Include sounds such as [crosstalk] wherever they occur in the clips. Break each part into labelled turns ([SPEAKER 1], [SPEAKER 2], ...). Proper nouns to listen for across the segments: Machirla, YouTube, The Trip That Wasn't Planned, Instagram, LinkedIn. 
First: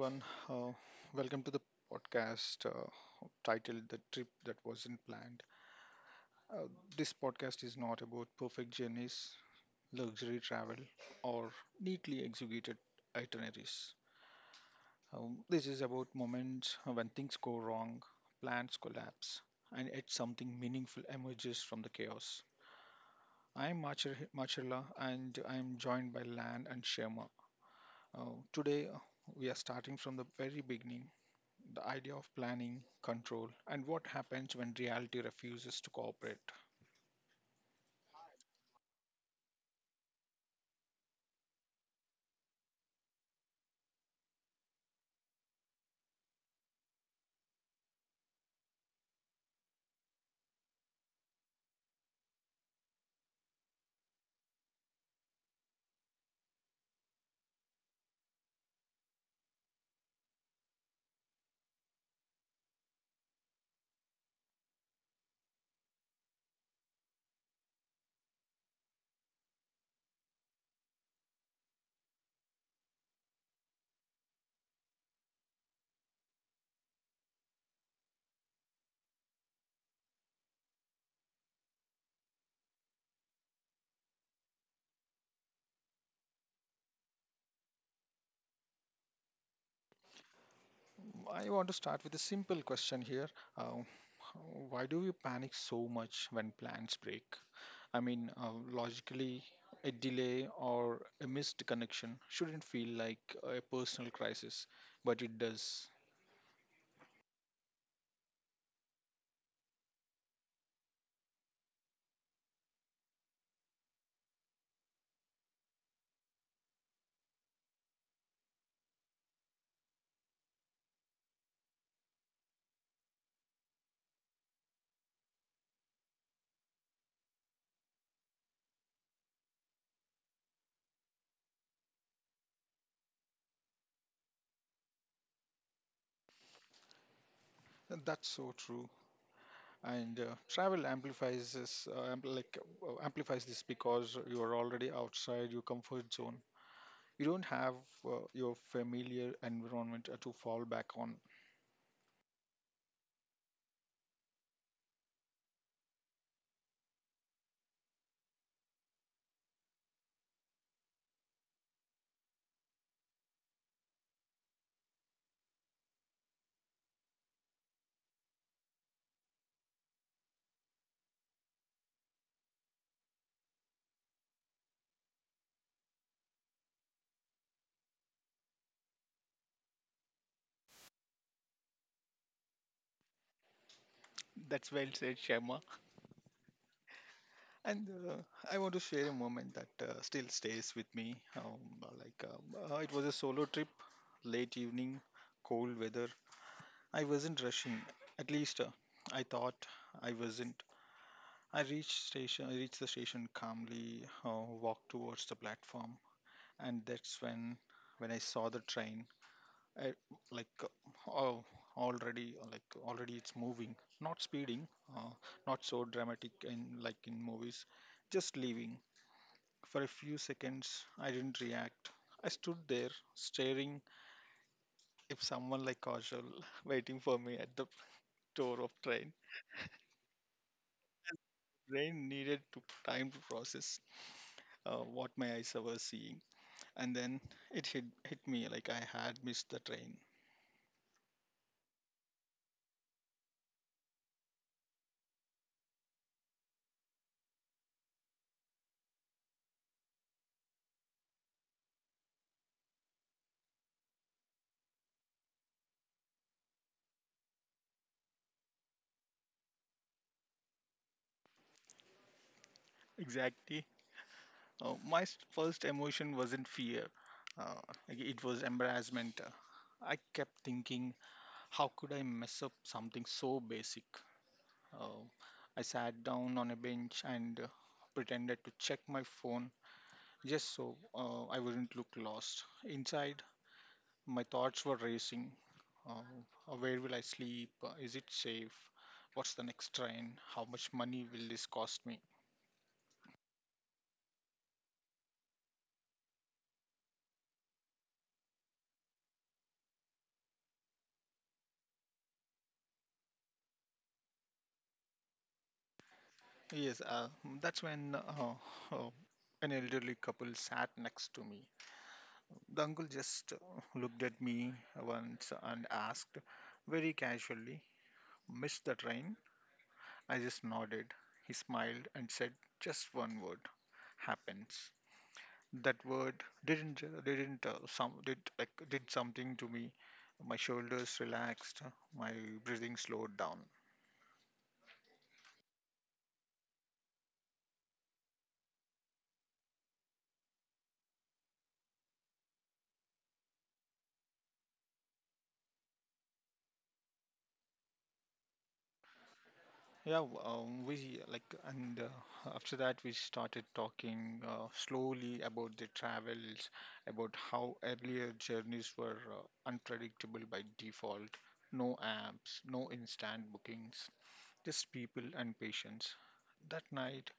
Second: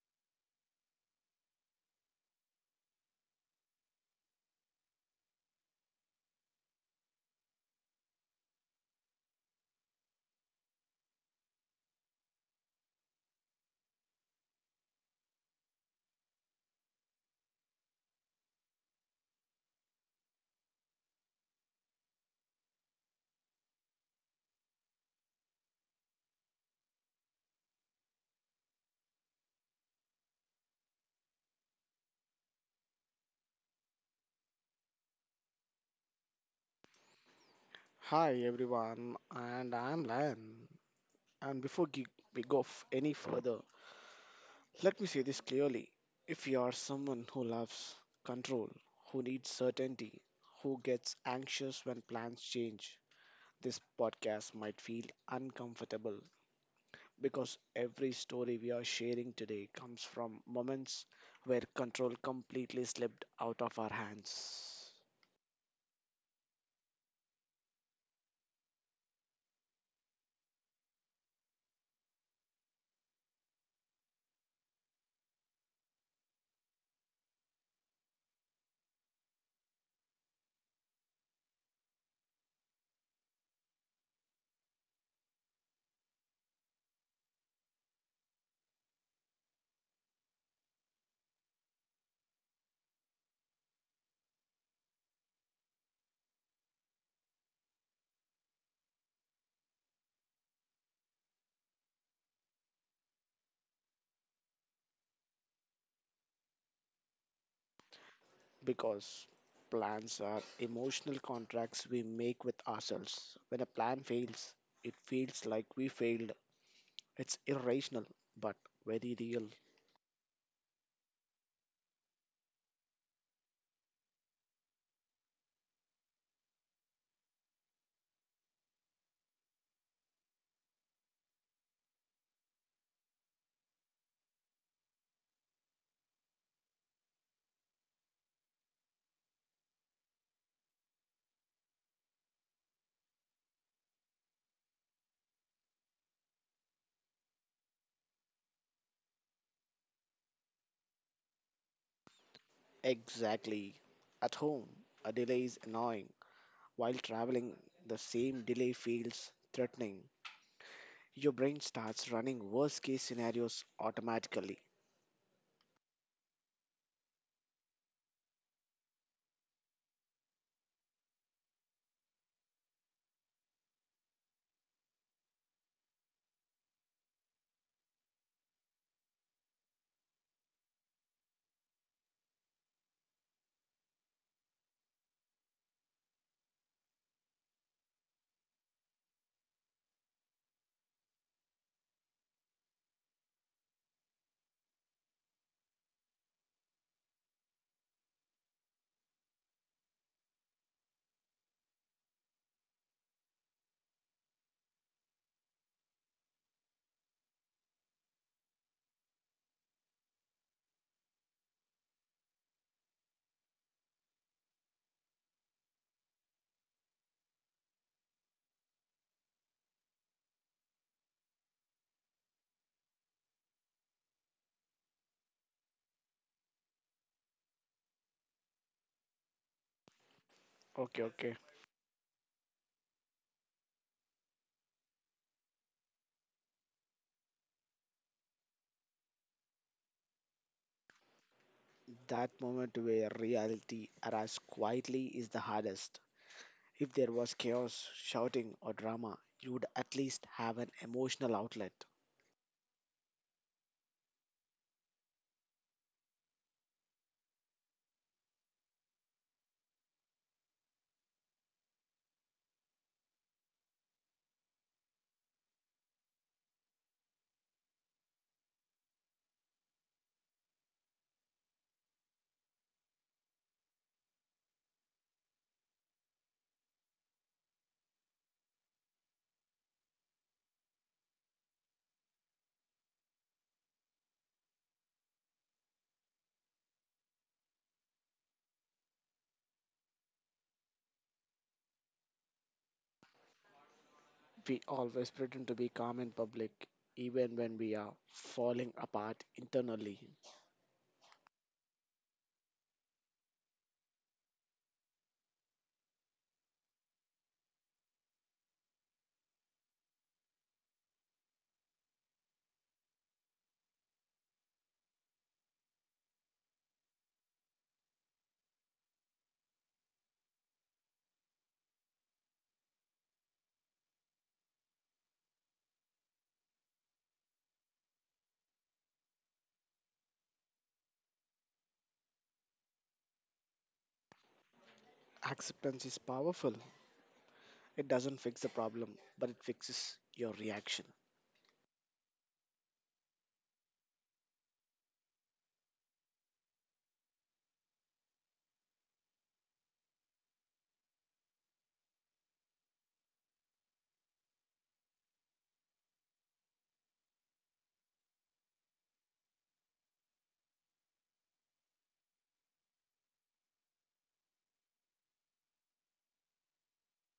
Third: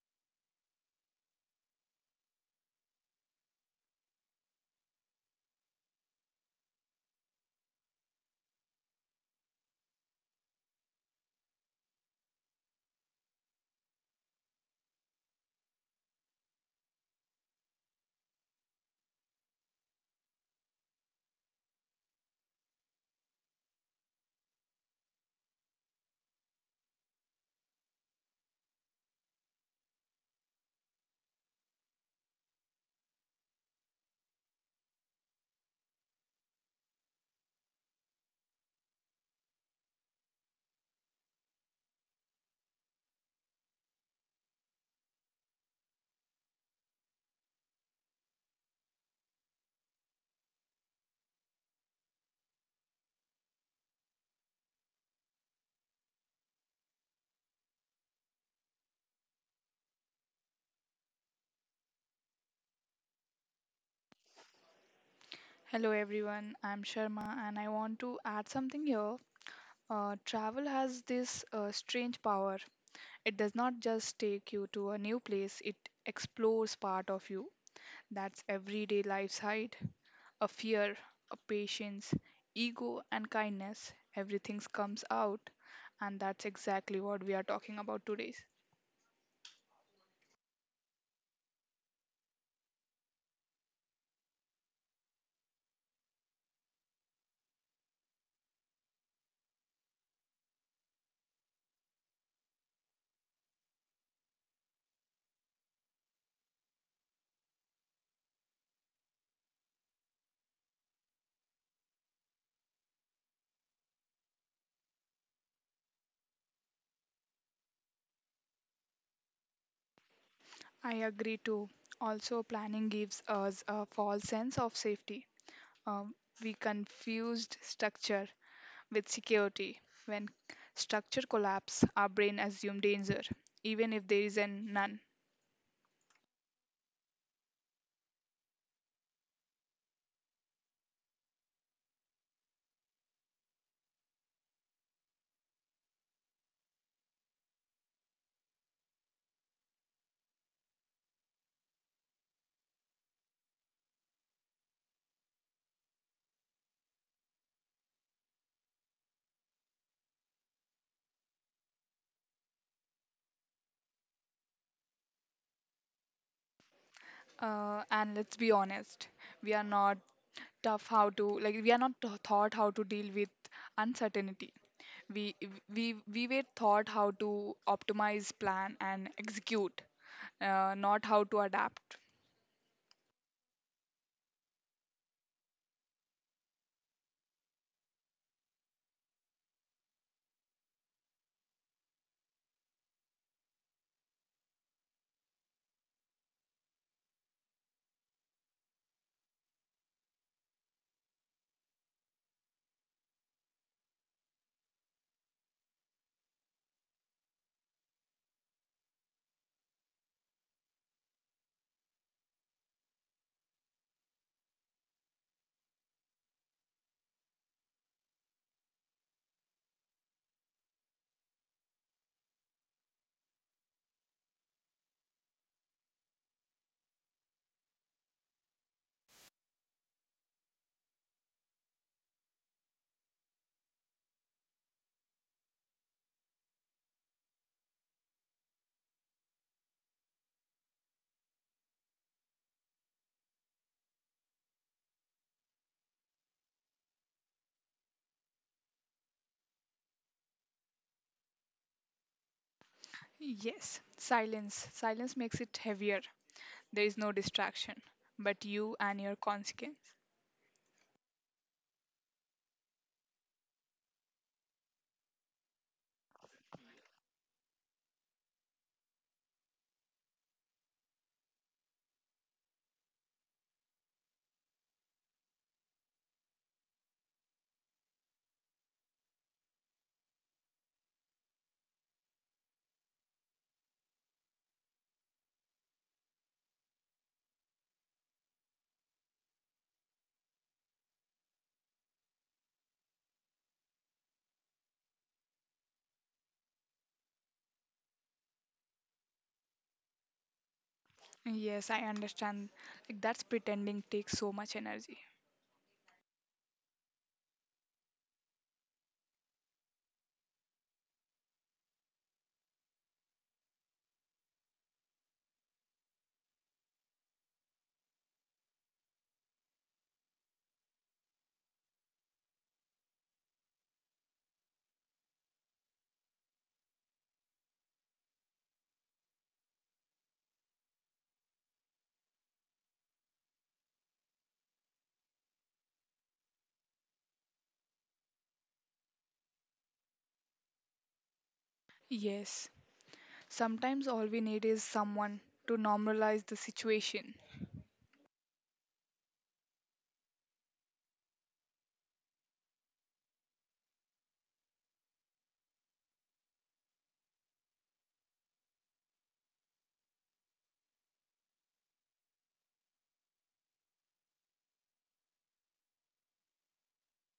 [SPEAKER 1] everyone. Uh, Welcome to the podcast titled The Trip That Wasn't Planned. Uh, this podcast is not about perfect journeys, luxury travel, or neatly executed itineraries. This is about moments when things go wrong, plans collapse, and yet something meaningful emerges from the chaos. I'm Machirla, and I'm joined by Lan and Shema. Today, we are starting from the very beginning the idea of planning, control, and what happens when reality refuses to cooperate.
[SPEAKER 2] Hi everyone, and I'm Lion. And before gi- we go any further, let me say this clearly. If you are someone who loves control, who needs certainty, who gets anxious when plans change, this podcast might feel uncomfortable because every story we are sharing today comes from moments where control completely slipped out of our hands.
[SPEAKER 3] Hello everyone, I'm Sharma and I want to add something here. Travel has this strange power. It does not just take you to a new place, it explores part of you. That's everyday life's hide, a fear, a patience, ego, and kindness. Everything comes out, and that's exactly what we are talking about today.
[SPEAKER 1] I want to start with a simple question here. Uh, why do we panic so much when plans break? I mean, logically, a delay or a missed connection shouldn't feel like a personal crisis, but it does.
[SPEAKER 2] Because plans are emotional contracts we make with ourselves. When a plan fails, it feels like we failed. It's irrational, but very real.
[SPEAKER 3] I agree too. Also, planning gives us a false sense of safety. Um, we confused structure with security. When structure collapse, our brain assume danger, even if there is an none.
[SPEAKER 1] And that's so true. And travel amplifies this, like amplifies this because you are already outside your comfort zone. You don't have your familiar environment to fall back on.
[SPEAKER 2] Exactly. At home, a delay is annoying. While traveling, the same delay feels threatening. Your brain starts running worst case scenarios automatically.
[SPEAKER 3] And let's be honest, we are not tough how to like we are not tau- taught how to deal with uncertainty. We we were taught how to optimize, plan, and execute, not how to adapt.
[SPEAKER 1] That's well said, Shema. And I want to share a moment that still stays with me. Like, it was a solo trip, late evening, cold weather. I wasn't rushing. At least I thought I wasn't. I reached station. I reached the station calmly. Walked towards the platform, and that's when I saw the train. I, like oh, already it's moving, not speeding, uh, not so dramatic in like in movies, just leaving. For a few seconds I didn't react. I stood there staring, if someone like casual [laughs] waiting for me at the door of train.
[SPEAKER 2] Okay, okay.
[SPEAKER 1] Brain needed to time to process, what my eyes were seeing, and then it hit me like I had missed the train.
[SPEAKER 2] That moment where reality arrives quietly is the hardest. If there was chaos, shouting, or drama, you would at least have an emotional outlet.
[SPEAKER 3] Yes, silence. Silence makes it heavier. There is no distraction, but you and your consequence.
[SPEAKER 1] Exactly. My first emotion wasn't fear, uh, like, it was embarrassment. I kept thinking, how could I mess up something so basic? Uh, I sat down on a bench and pretended to check my phone just so I wouldn't look lost. Inside, my thoughts were racing. Uh, where will I sleep? Is it safe? What's the next train? How much money will this cost me?
[SPEAKER 2] We always pretend to be calm in public, even when we are falling apart internally.
[SPEAKER 3] Yes, I understand. Like that's pretending takes so much energy.
[SPEAKER 1] Yes, that's when uh, an elderly couple sat next to me. The uncle just looked at me once and asked very casually, "Missed the train?" I just nodded. He smiled and said just one word: happens. That word didn't some did like, did something to me. My shoulders relaxed, my breathing slowed down.
[SPEAKER 2] Acceptance is powerful. It doesn't fix the problem, but it fixes your reaction.
[SPEAKER 3] Yes, sometimes all we need is someone to normalize the situation,
[SPEAKER 1] Yeah, we like, and after that, we started talking slowly about the travels, about how earlier journeys were unpredictable by default, no apps, no instant bookings, just people and patience. That night,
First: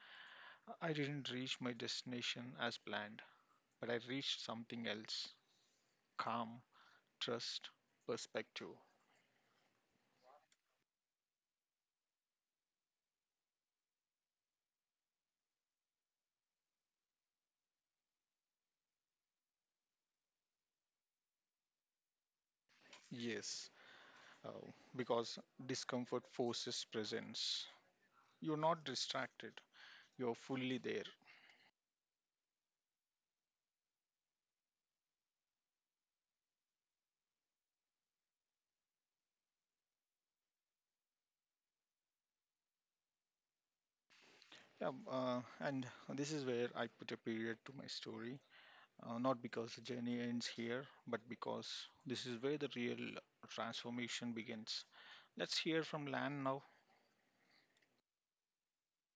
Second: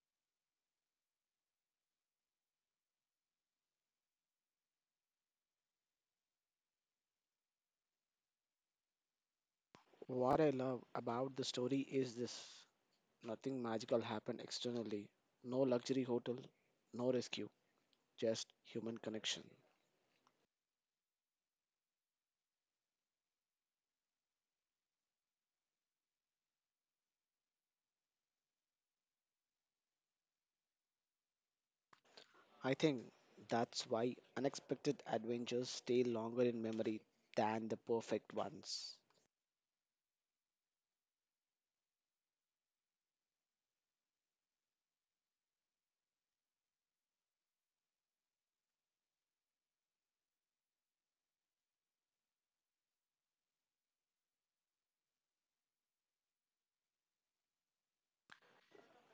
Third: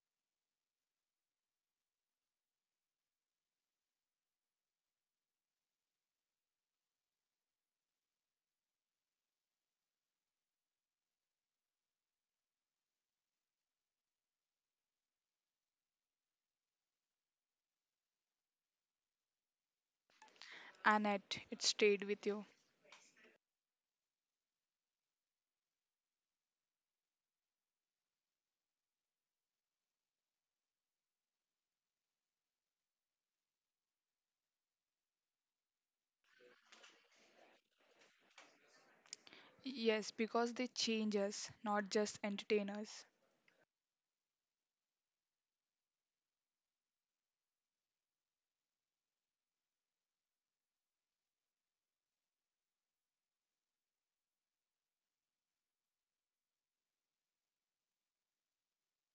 [SPEAKER 1] I didn't reach my destination as planned, but I reached something else: calm, trust, perspective.
[SPEAKER 2] What I love about the story is this nothing magical happened externally. No luxury hotel, no rescue, just human connection.
[SPEAKER 3] and it stayed with you.
[SPEAKER 1] Yes, uh, because discomfort forces presence. You're not distracted, you're fully there.
[SPEAKER 2] I think that's why unexpected adventures stay longer in memory than the perfect ones.
[SPEAKER 3] Yes, because they change us, not just entertain us.
[SPEAKER 1] Yeah, and this is where I put a period to my story. Not because the journey ends here, but because this is where the real transformation begins. Let's hear from Lan now.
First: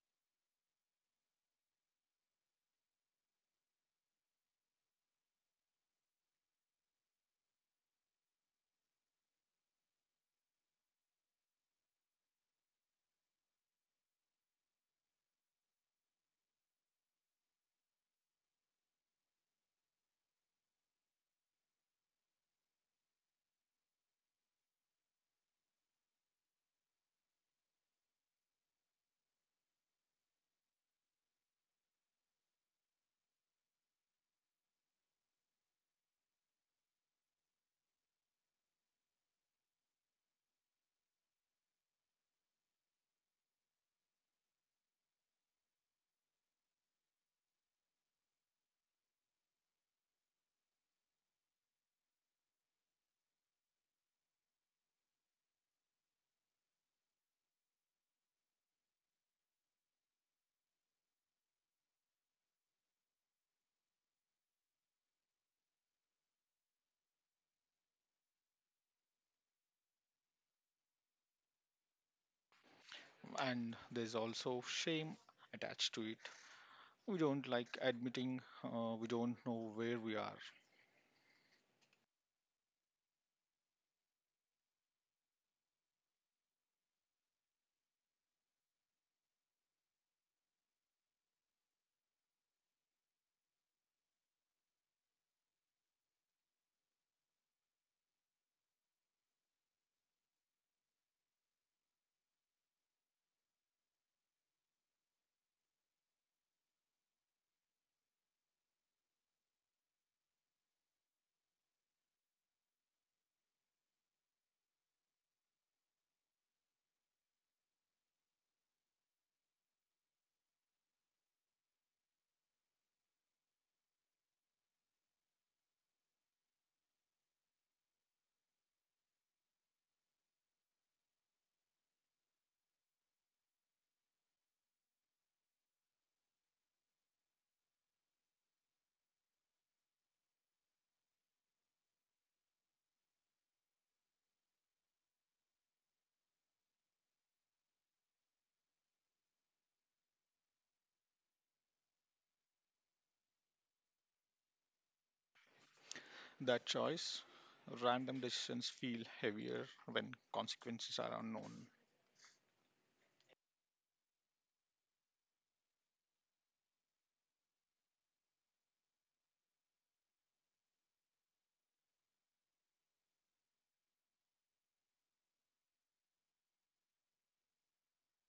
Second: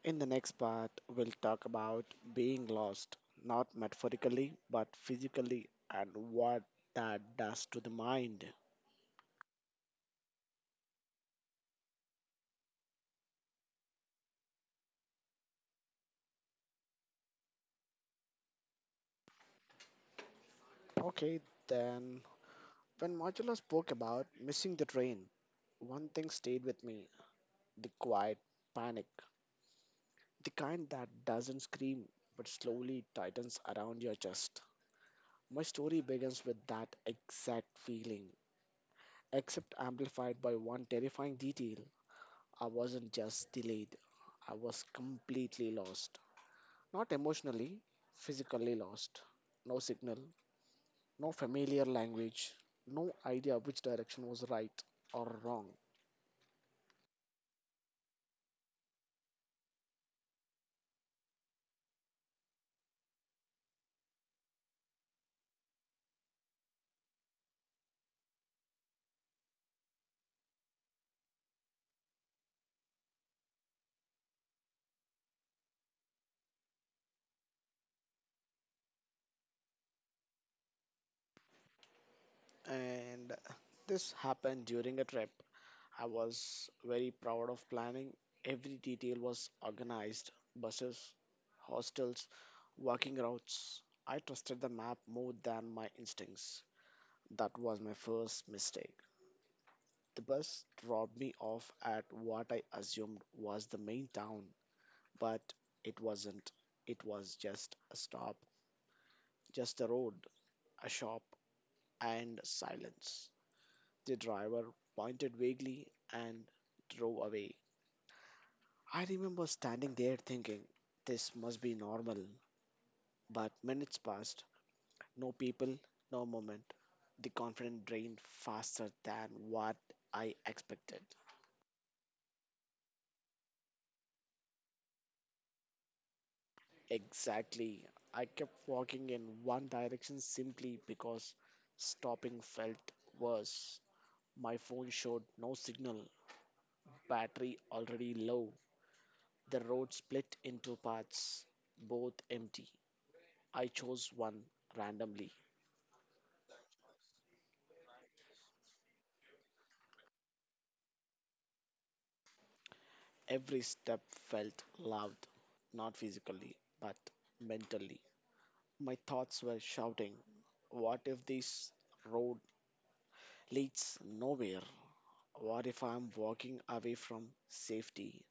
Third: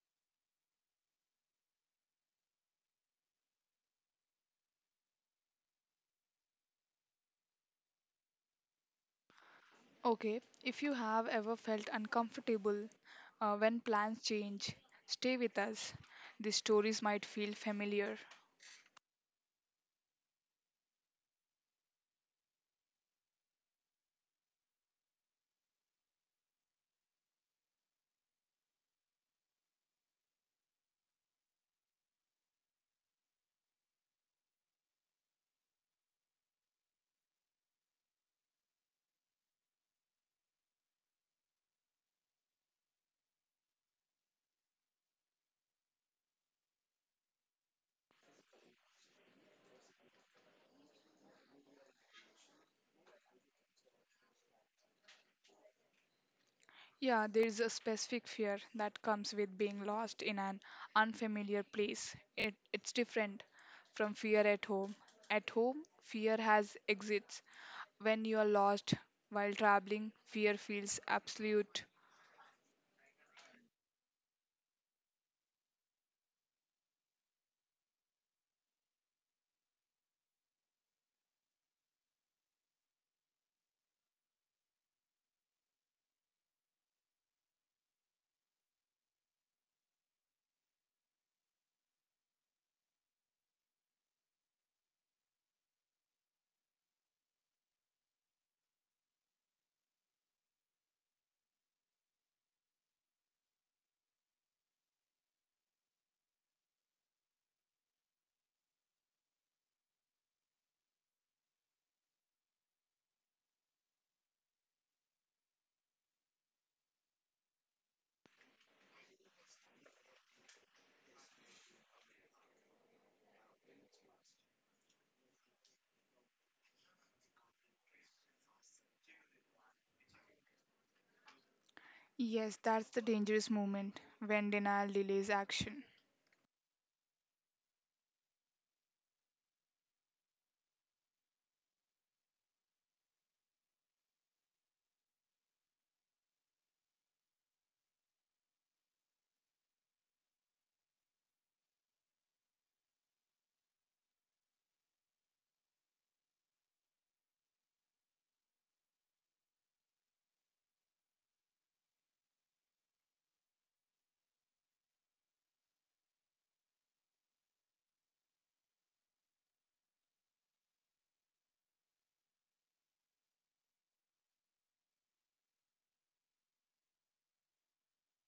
[SPEAKER 2] In the next part, we'll talk about being lost, not metaphorically, but physically, and what that does to the mind.
[SPEAKER 3] Okay, if you have ever felt uncomfortable when plans change, stay with us. These stories might feel familiar.
[SPEAKER 2] Okay, then, when Marcella spoke about missing the train, one thing stayed with me the quiet panic, the kind that doesn't scream but slowly tightens around your chest. My story begins with that exact feeling, except amplified by one terrifying detail. I wasn't just delayed, I was completely lost. Not emotionally, physically lost. No signal, no familiar language, no idea which direction was right or wrong.
[SPEAKER 3] Yeah, there is a specific fear that comes with being lost in an unfamiliar place. It's different from fear at home. At home, fear has exits. When you are lost while traveling, fear feels absolute.
[SPEAKER 1] And there's also shame attached to it. We don't like admitting we don't know where we are.
[SPEAKER 2] And this happened during a trip I was very proud of planning. Every detail was organized buses, hostels, walking routes. I trusted the map more than my instincts. That was my first mistake. The bus dropped me off at what I assumed was the main town, but it wasn't. It was just a stop, just a road, a shop, and silence. The driver pointed vaguely and drove away. I remember standing there thinking, this must be normal. But minutes passed, no people, no moment. The confidence drained faster than what I expected.
[SPEAKER 3] Yes, that's the dangerous moment when denial delays action.
[SPEAKER 2] Exactly. I kept walking in one direction simply because stopping felt worse. My phone showed no signal, battery already low. The road split into parts, both empty. I chose one randomly.
[SPEAKER 1] That choice, random decisions feel heavier when consequences are unknown.
[SPEAKER 2] Every step felt loud, not physically, but mentally. My thoughts were shouting, what if this road leads nowhere? What if I'm walking away from safety?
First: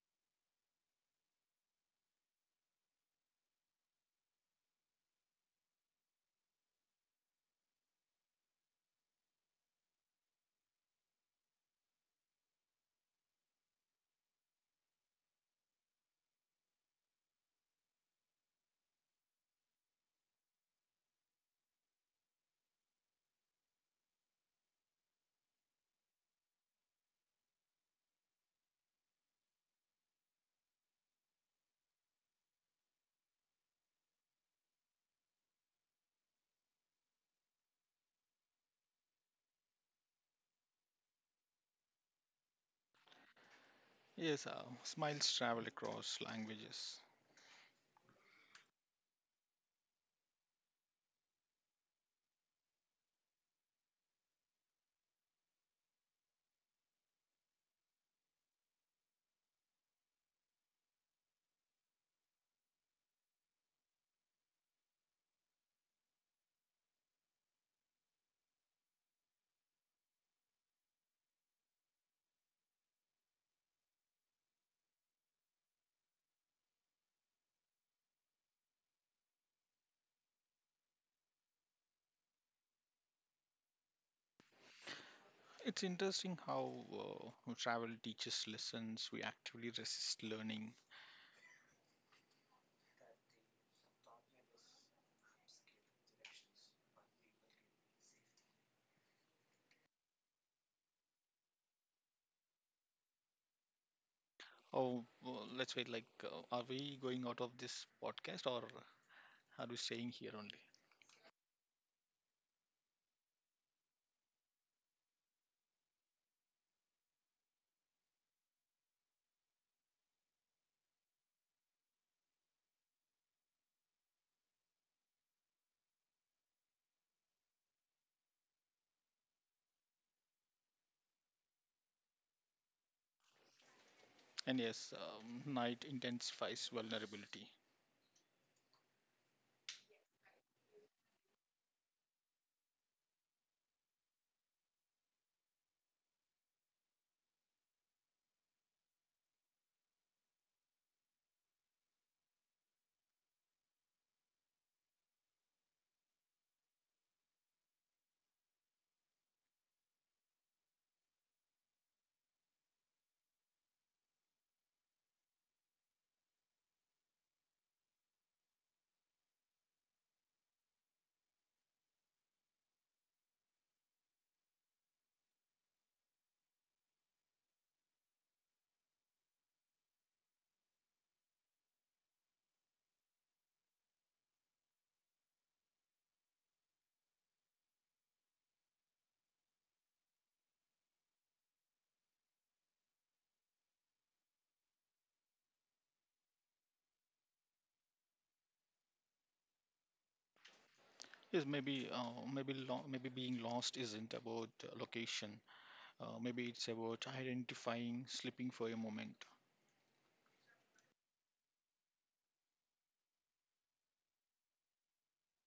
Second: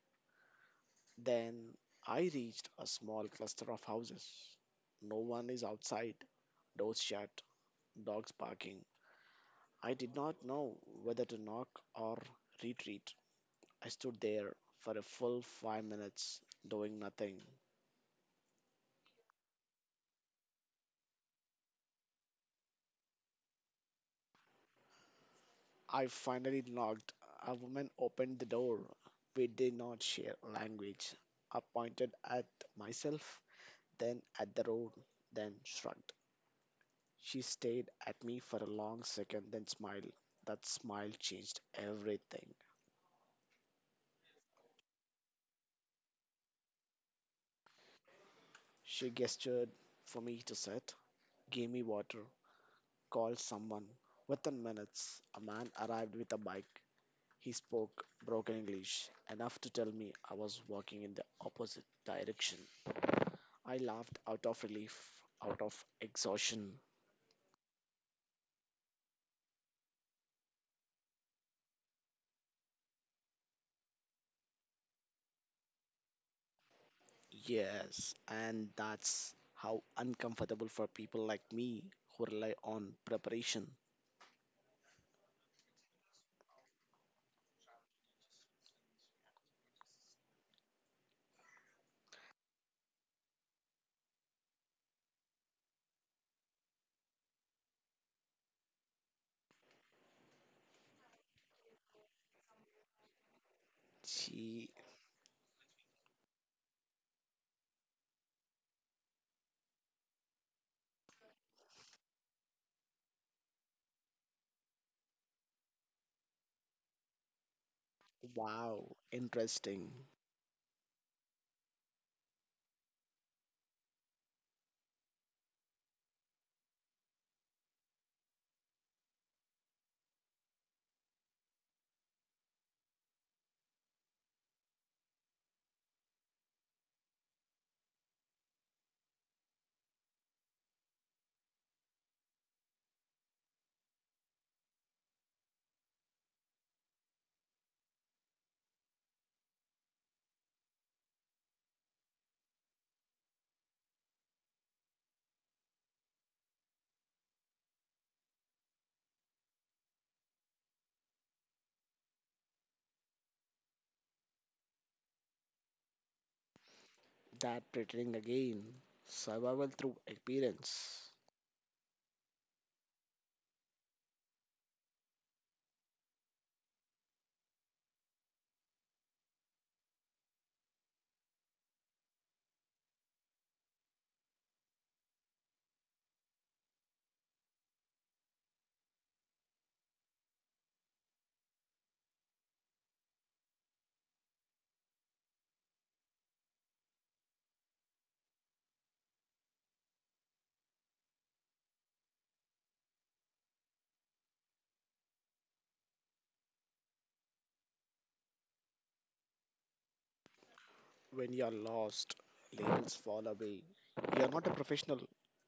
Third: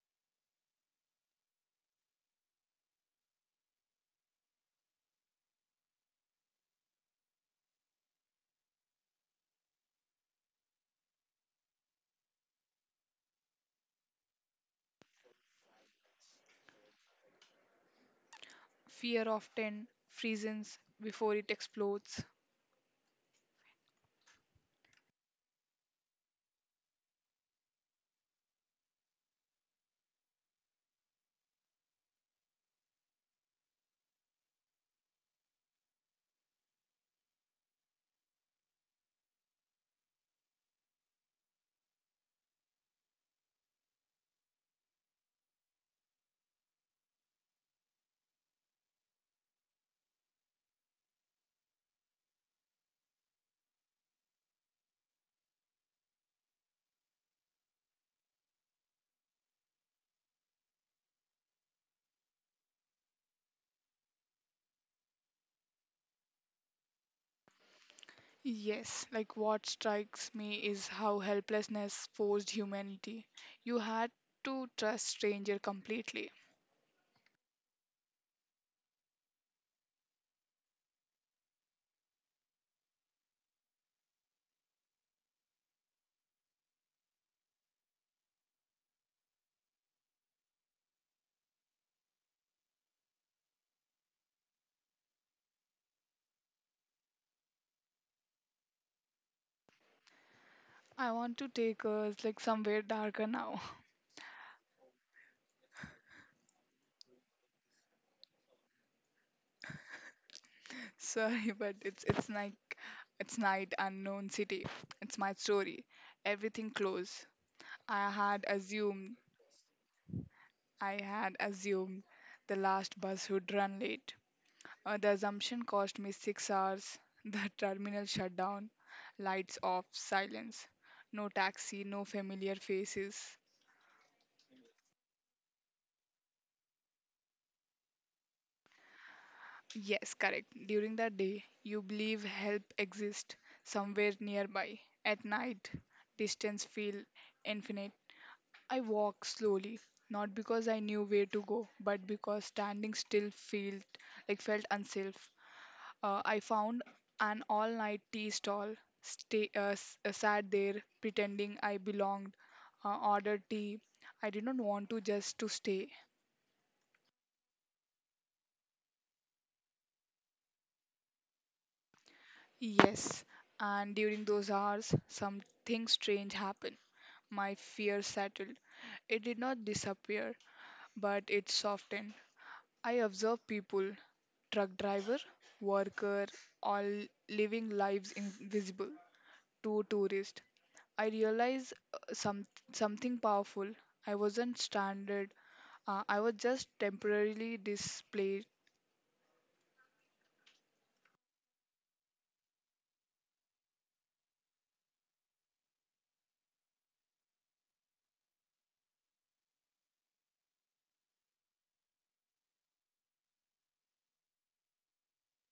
[SPEAKER 2] Then I reached a small cluster of houses. No one is outside, doors shut, dogs barking. I did not know whether to knock or retreat. I stood there for a full 5 minutes doing nothing.
[SPEAKER 3] Fear often freezes before it explodes.
[SPEAKER 2] I finally knocked. A woman opened the door. We did not share language. I pointed at myself, then at the road, then shrugged. She stared at me for a long second, then smiled. That smile changed everything.
[SPEAKER 1] Yes, smiles travel across languages.
[SPEAKER 2] She gestured for me to sit, gave me water, called someone. Within minutes, a man arrived with a bike. He spoke broken English, enough to tell me I was walking in the opposite direction. I laughed out of relief, out of exhaustion.
[SPEAKER 3] Yes, like what strikes me is how helplessness forced humanity. You had to trust stranger completely.
[SPEAKER 2] Yes, and that's how uncomfortable for people like me who rely on preparation.
[SPEAKER 1] It's interesting how travel teaches lessons we actively resist learning.
[SPEAKER 3] I want to take us like somewhere darker now.
[SPEAKER 2] Gee,
[SPEAKER 1] Oh, well, let's wait. Like, are we going out of this podcast, or are we staying here only?
[SPEAKER 3] [laughs] Sorry, but it's it's night unknown city. It's my story. Everything close. I had
[SPEAKER 2] wow,
[SPEAKER 3] assumed
[SPEAKER 2] interesting.
[SPEAKER 3] I had assumed the last bus would run late. The assumption cost me 6 hours. [laughs] The terminal shut down. Lights off, silence. No taxi, no familiar faces.
[SPEAKER 1] And yes, night intensifies vulnerability.
[SPEAKER 3] Yes, correct. During the day, you believe help exists somewhere nearby. At night, distance feel infinite. I walk slowly, not because I knew where to go, but because standing still felt unsafe. I found an all night tea stall, sat there pretending I belonged, ordered tea. I did not want to just to stay.
[SPEAKER 2] That pretending again. Survival through experience.
[SPEAKER 3] Yes, and during those hours, something strange happened. My fear settled. It did not disappear, but it softened. I observed people, truck driver, worker, all living lives invisible to tourist. I realized something powerful. I wasn't stranded. I was just temporarily displaced,
[SPEAKER 1] Yes, maybe being lost isn't about location. Maybe it's about identifying, slipping for a moment.
[SPEAKER 2] When you're lost, labels fall away. You're not a professional,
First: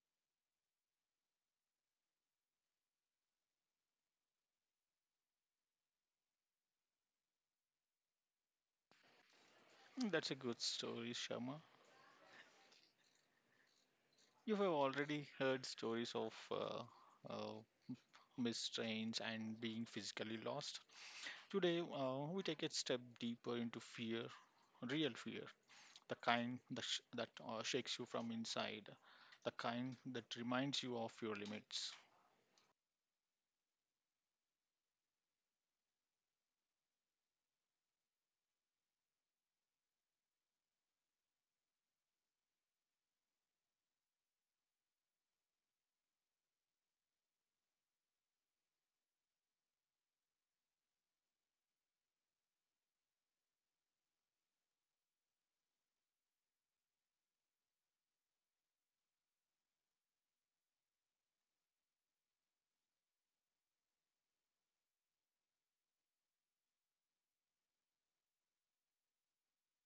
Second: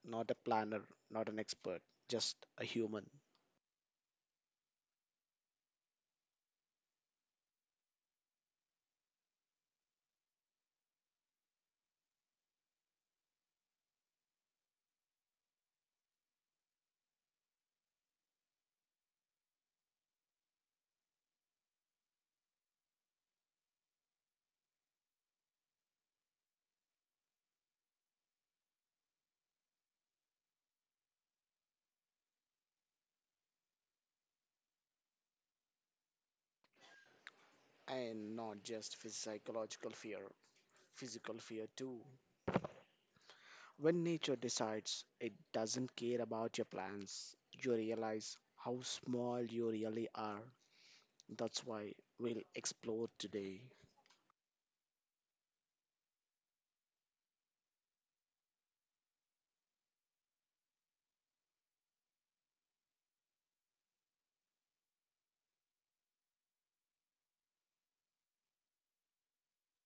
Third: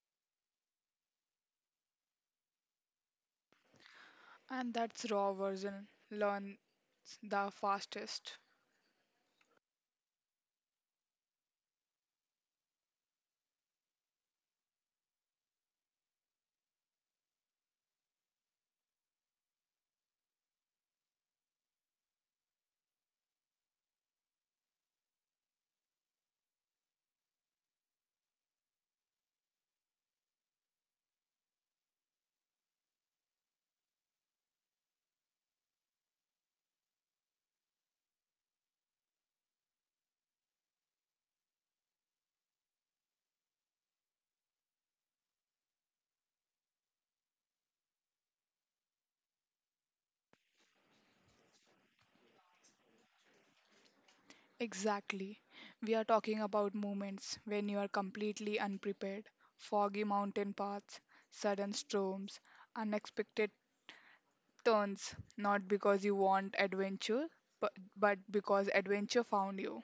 [SPEAKER 2] not a planner, not an expert, just a human.
[SPEAKER 3] and that's raw version learns the fastest.
[SPEAKER 1] That's a good story, Sharma. You have already heard stories of uh, Miss Strange, and being physically lost. Today, we take a step deeper into fear, real fear, the kind that shakes you from inside, the kind that reminds you of your limits.
[SPEAKER 2] And not just psychological fear, physical fear too. When nature decides it doesn't care about your plans, you realize how small you really are. That's why we'll explore today.
[SPEAKER 3] Exactly. We are talking about moments when you are completely unprepared. Foggy mountain paths, sudden storms, unexpected turns, not because you want adventure, but, but because adventure found you.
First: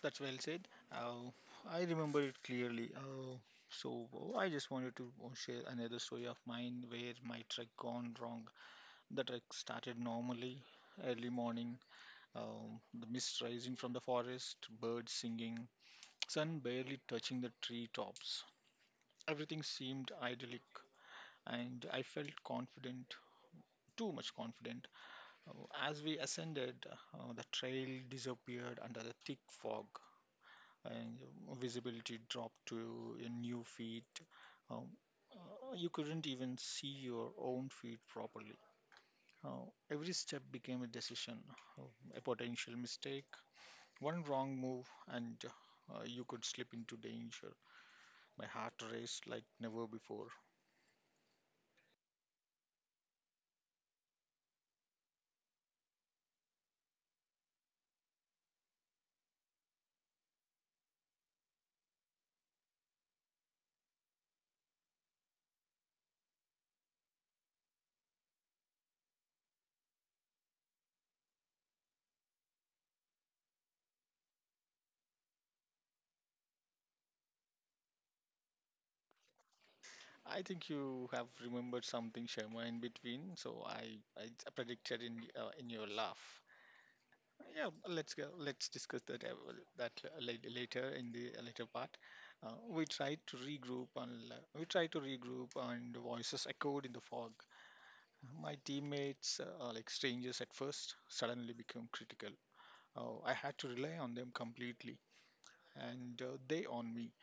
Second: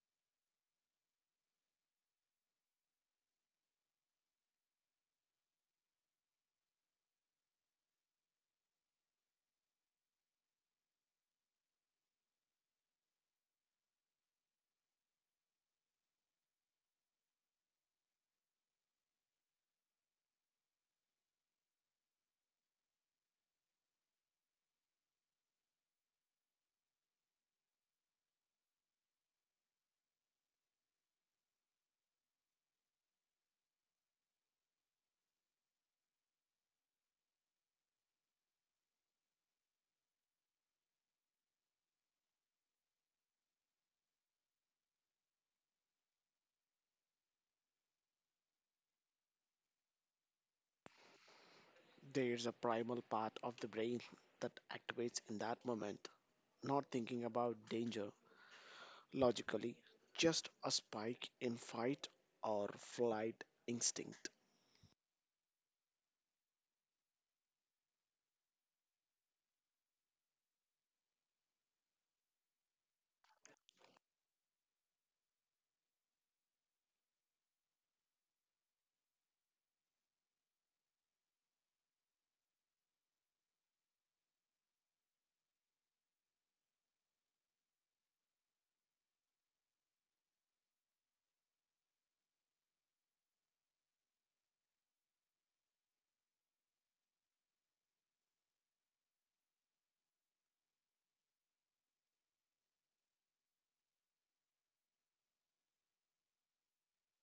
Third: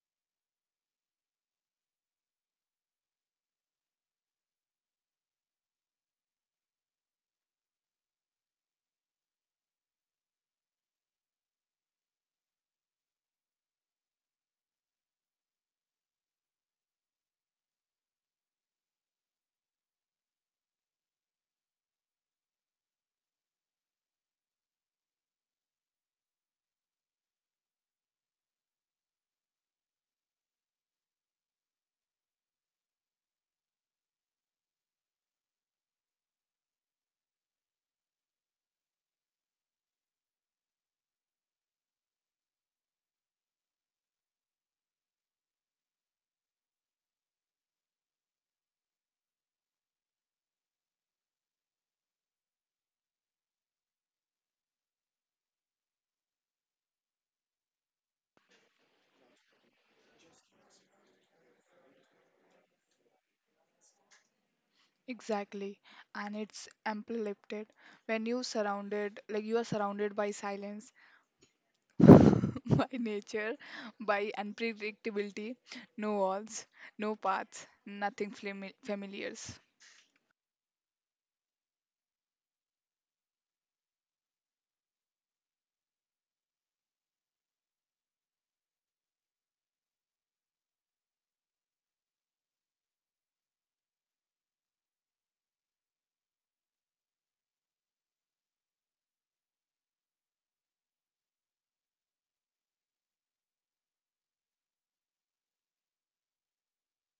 [SPEAKER 1] That's well said. Uh, I remember it clearly. I just wanted to share another story of mine where my trek gone wrong. The trek started normally, early morning, the mist rising from the forest, birds singing, sun barely touching the treetops. Everything seemed idyllic, and I felt confident, too much confident. Uh, As we ascended, the trail disappeared under the thick fog, and visibility dropped to a new feet. Um, you couldn't even see your own feet properly. Uh, every step became a decision, uh, a potential mistake, one wrong move, and you could slip into danger. My heart raced like never before.
[SPEAKER 2] There's a primal part of the brain that activates in that moment, not thinking about danger logically, just a spike in fight or flight instinct.
[SPEAKER 3] Exactly, and it's amplified when you are surrounded by silence, [laughs] by nature, by unpredictability, no walls, no paths, nothing familiars.
[SPEAKER 1] I think you have remembered something, Sharma, in between. So I predicted in in your laugh. Yeah, let's go. Let's discuss that later in the later part. We tried to regroup and la- we tried to regroup, and the voices echoed in the fog. My teammates, are like strangers at first, suddenly became critical. Oh, I had to rely on them completely, and they on me.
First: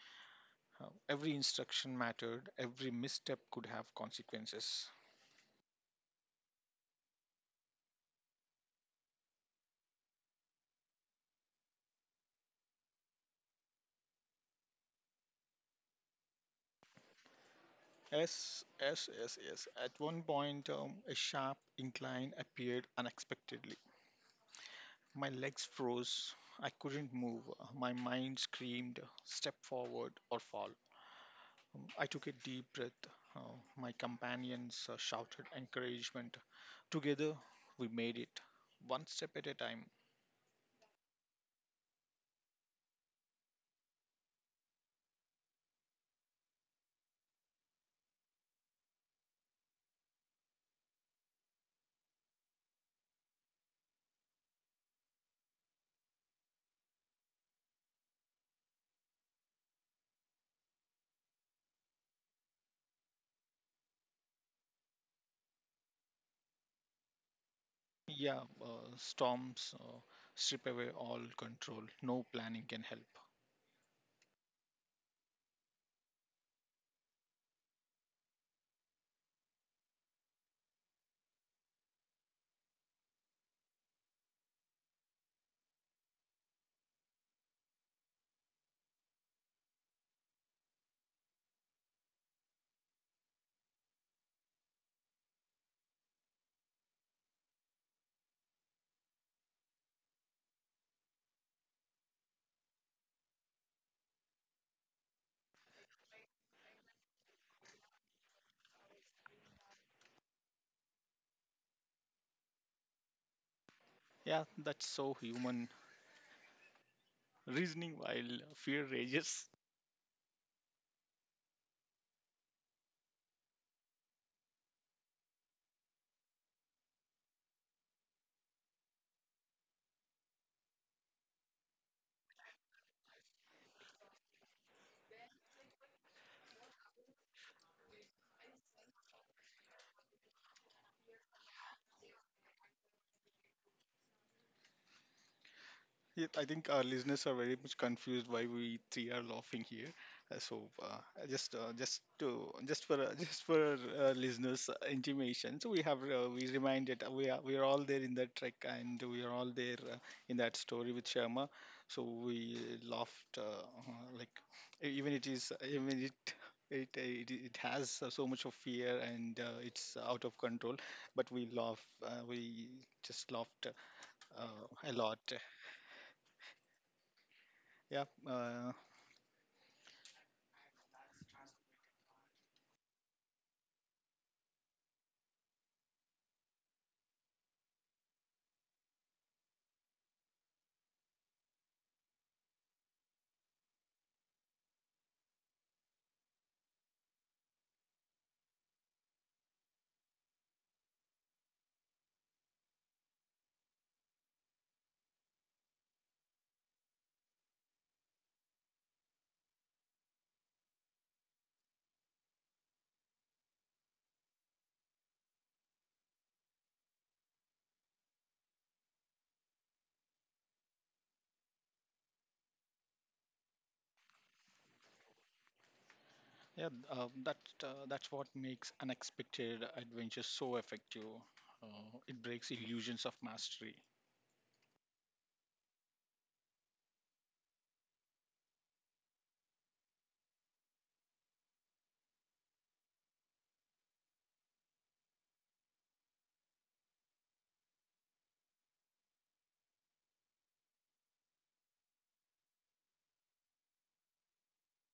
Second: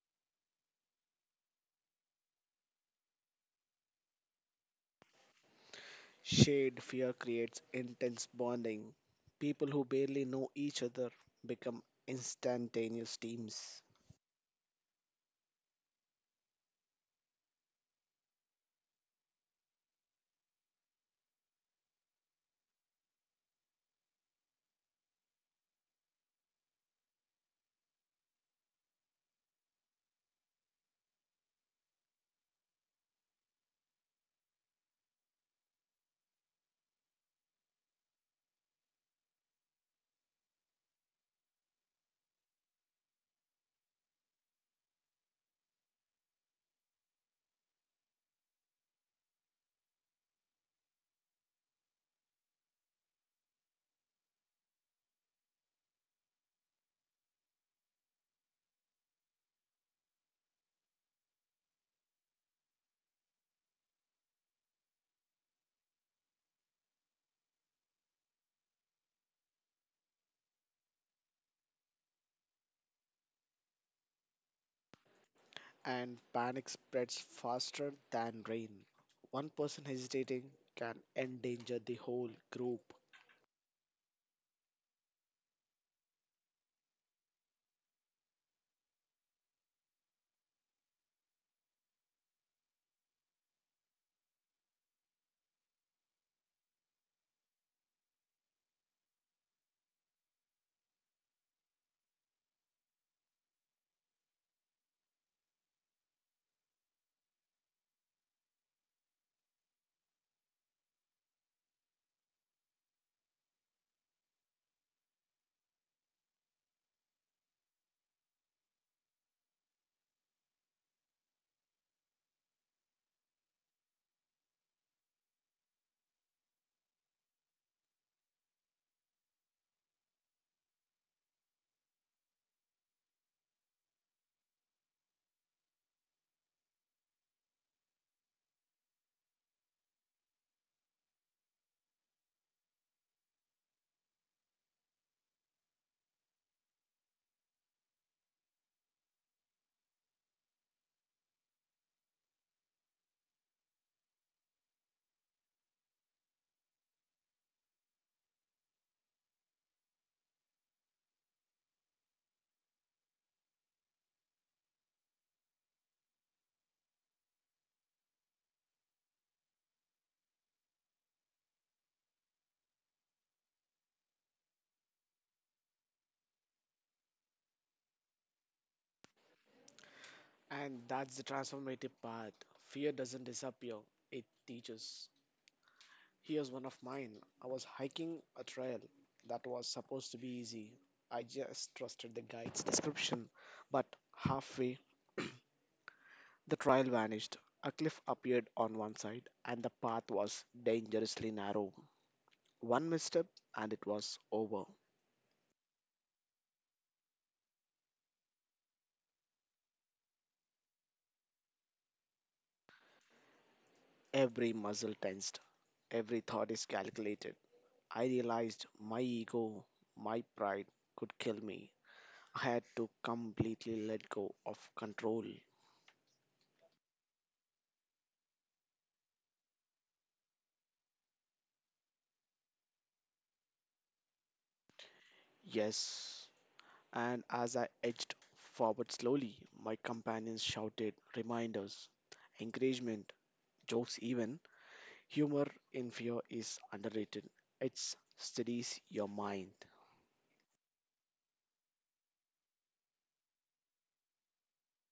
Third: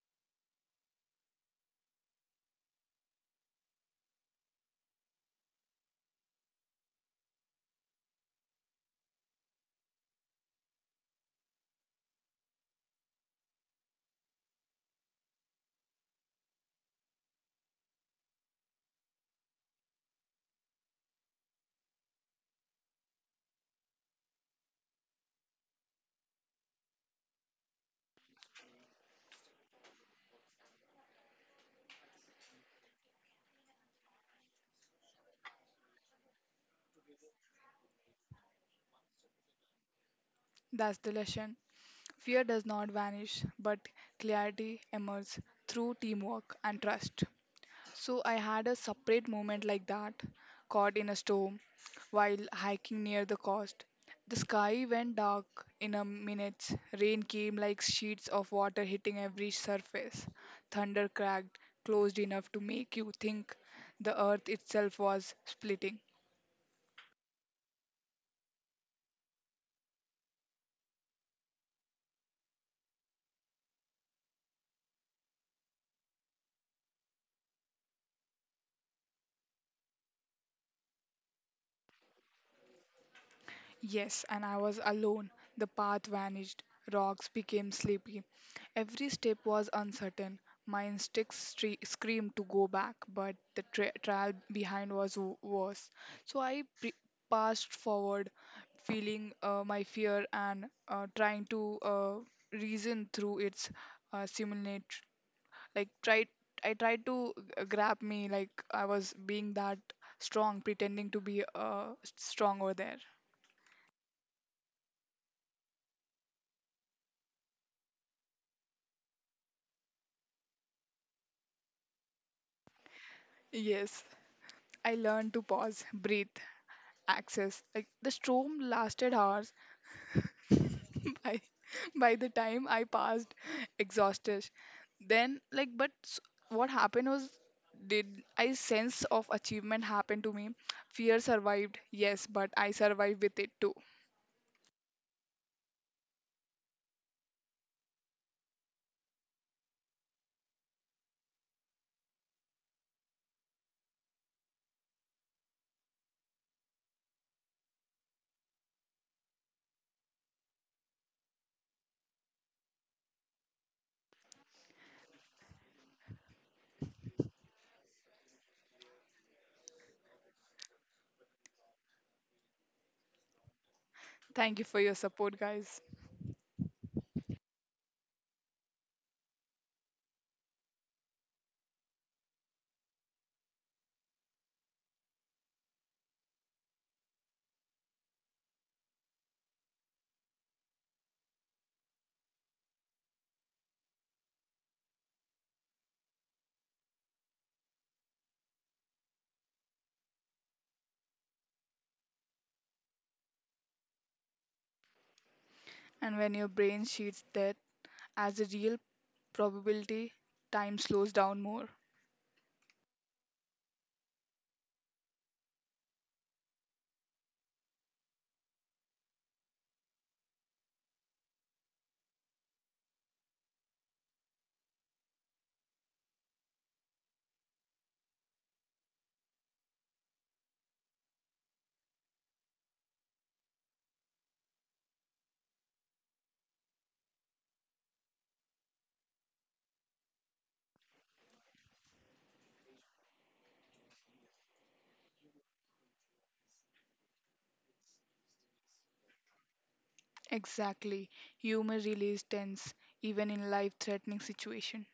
[SPEAKER 1] Every instruction mattered, every misstep could have consequences.
[SPEAKER 2] Shared fear creates intense bonding. People who barely know each other become instantaneous teams.
[SPEAKER 1] Yes, yes, yes, yes. At one point, a sharp incline appeared unexpectedly. My legs froze. I couldn't move. My mind screamed, step forward or fall. I took a deep breath. My companions shouted encouragement. Together, we made it, one step at a time.
[SPEAKER 3] That's the lesson. Fear does not vanish, but clarity emerges through teamwork and trust. So I had a separate moment like that, caught in a storm while hiking near the coast. The sky went dark in a minute. Rain came like sheets of water hitting every surface. Thunder cracked, closed enough to make you think the earth itself was splitting.
[SPEAKER 1] Yeah, storms strip away all control. No planning can help.
[SPEAKER 2] And panic spreads faster than rain. One person hesitating can endanger the whole group.
[SPEAKER 3] Yes, and I was alone. The path vanished. Rocks became sleepy. Every step was uncertain. My instincts screamed to go back, but the trail behind was worse. So I passed forward, feeling my fear and trying to reason through its simulate. Like tried, I tried to grab me like I was being that strong, pretending to be strong over there.
[SPEAKER 1] Yeah, that's so human. Reasoning while fear rages.
[SPEAKER 3] Yes, I learned to pause, breathe, access. Like the storm lasted hours. [laughs] by by the time I passed exhausted. Then like but s- what happened was did I sense of achievement happen to me? Fear survived, yes, but I survived with it too.
[SPEAKER 1] Yeah, I think our listeners are very much confused why we three are laughing here. I just for [laughs] just for listeners' intimation, so we have we reminded we are all there in that trek and we are all there in that story with Sharma. So we laughed like even it is even it. It has so much of fear and it's out of control, but we laugh. We just laughed uh,
[SPEAKER 3] Thank you for
[SPEAKER 1] a
[SPEAKER 3] your
[SPEAKER 1] lot.
[SPEAKER 3] support, guys.
[SPEAKER 1] Yeah,
[SPEAKER 2] And that's the transformative path. Fear doesn't disappear, it teaches. Here's one of mine. I was hiking a trail that was supposed to be easy. I just trusted the guide's description, but halfway [clears throat] the trail vanished. A cliff appeared on one side, and the path was dangerously narrow. One misstep, and it was over.
[SPEAKER 3] And when your brain sheets that as a real probability, time slows down more.
[SPEAKER 2] Every muscle tensed, every thought is calculated. I realized my ego, my pride could kill me. I had to completely let go of control.
[SPEAKER 1] yeah, that's what makes unexpected adventure so effective. It breaks illusions of mastery.
[SPEAKER 2] Yes. And as I edged forward slowly, my companions shouted reminders, encouragement, jokes, even humor in fear is underrated. It steadies your mind.
[SPEAKER 3] Exactly. Humor relieves tense, even in life threatening situations.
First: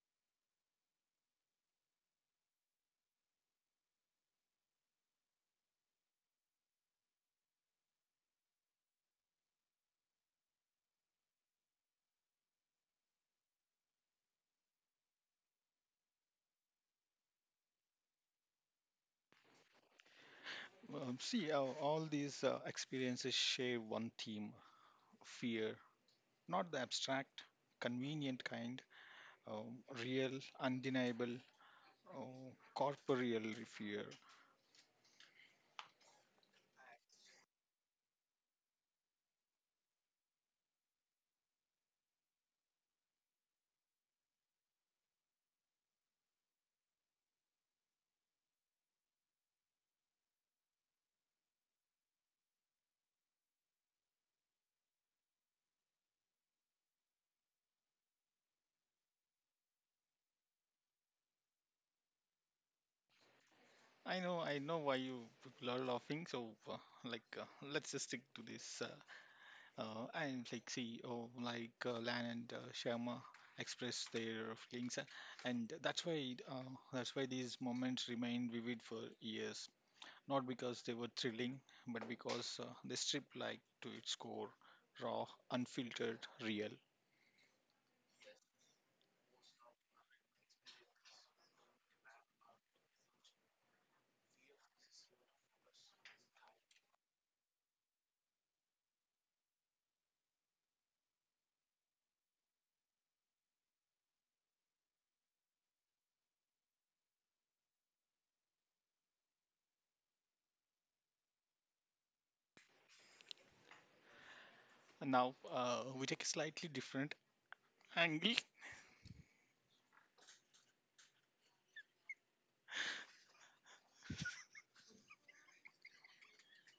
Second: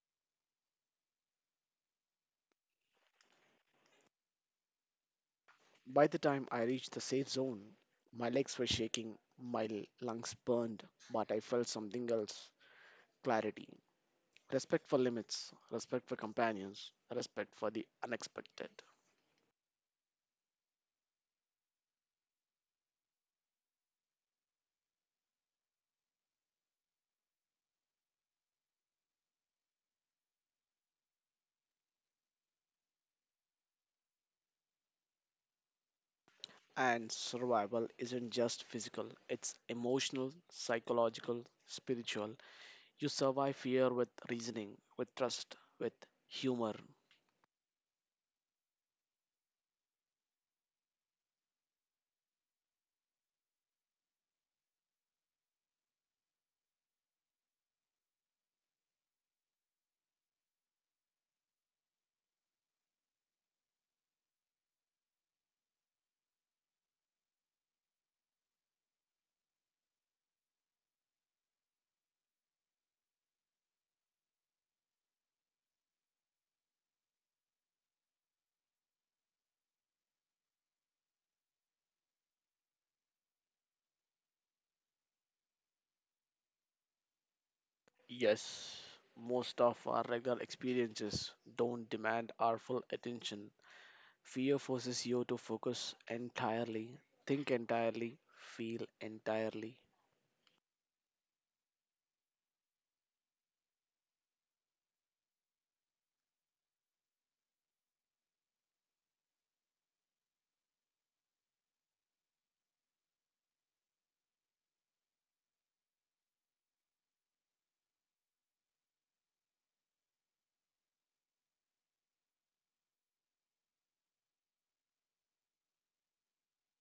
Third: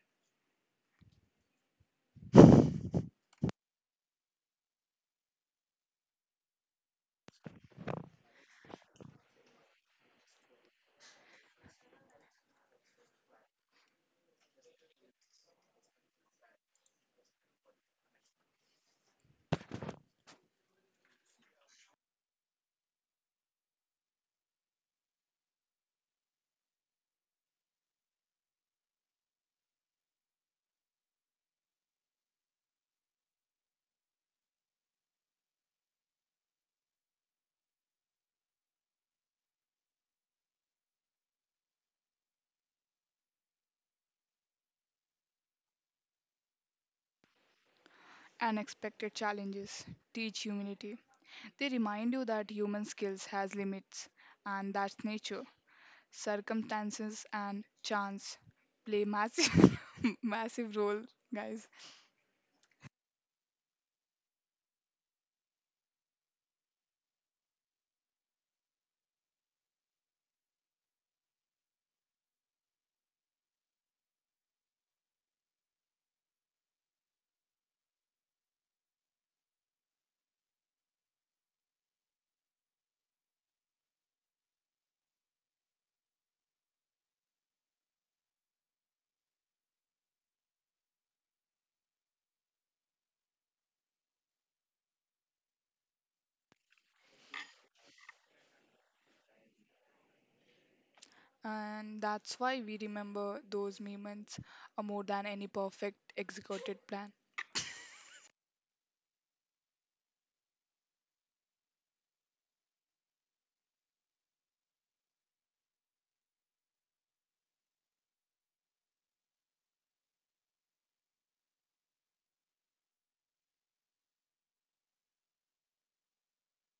[SPEAKER 2] By the time I reached the safe zone, my legs were shaking, my lungs burned, but I felt something else clarity. Respect for limits, respect for companions, respect for the unexpected.
[SPEAKER 1] See, all these experiences share one theme: fear, not the abstract, convenient kind, uh, real, undeniable, corporeal fear.
[SPEAKER 2] And survival isn't just physical, it's emotional, psychological, spiritual. You survive fear with reasoning, with trust, with humor.
[SPEAKER 3] Unexpected challenges teach humility. They remind you that human skills has limits and that's nature. Circumstances and chance play massive [laughs] massive role, guys.
[SPEAKER 1] I know why you people are laughing. So, like, let's just stick to this. And like CEO like Lan and Sharma express their feelings, and that's why these moments remain vivid for years. Not because they were thrilling, but because they strip like to its core, raw, unfiltered, real.
[SPEAKER 2] Yes, most of our regular experiences don't demand our full attention, fear forces you to focus entirely, think entirely, feel entirely.
[SPEAKER 3] And that's why we remember those moments more than any perfect executed plan.
[SPEAKER 1] And now we take a slightly different angle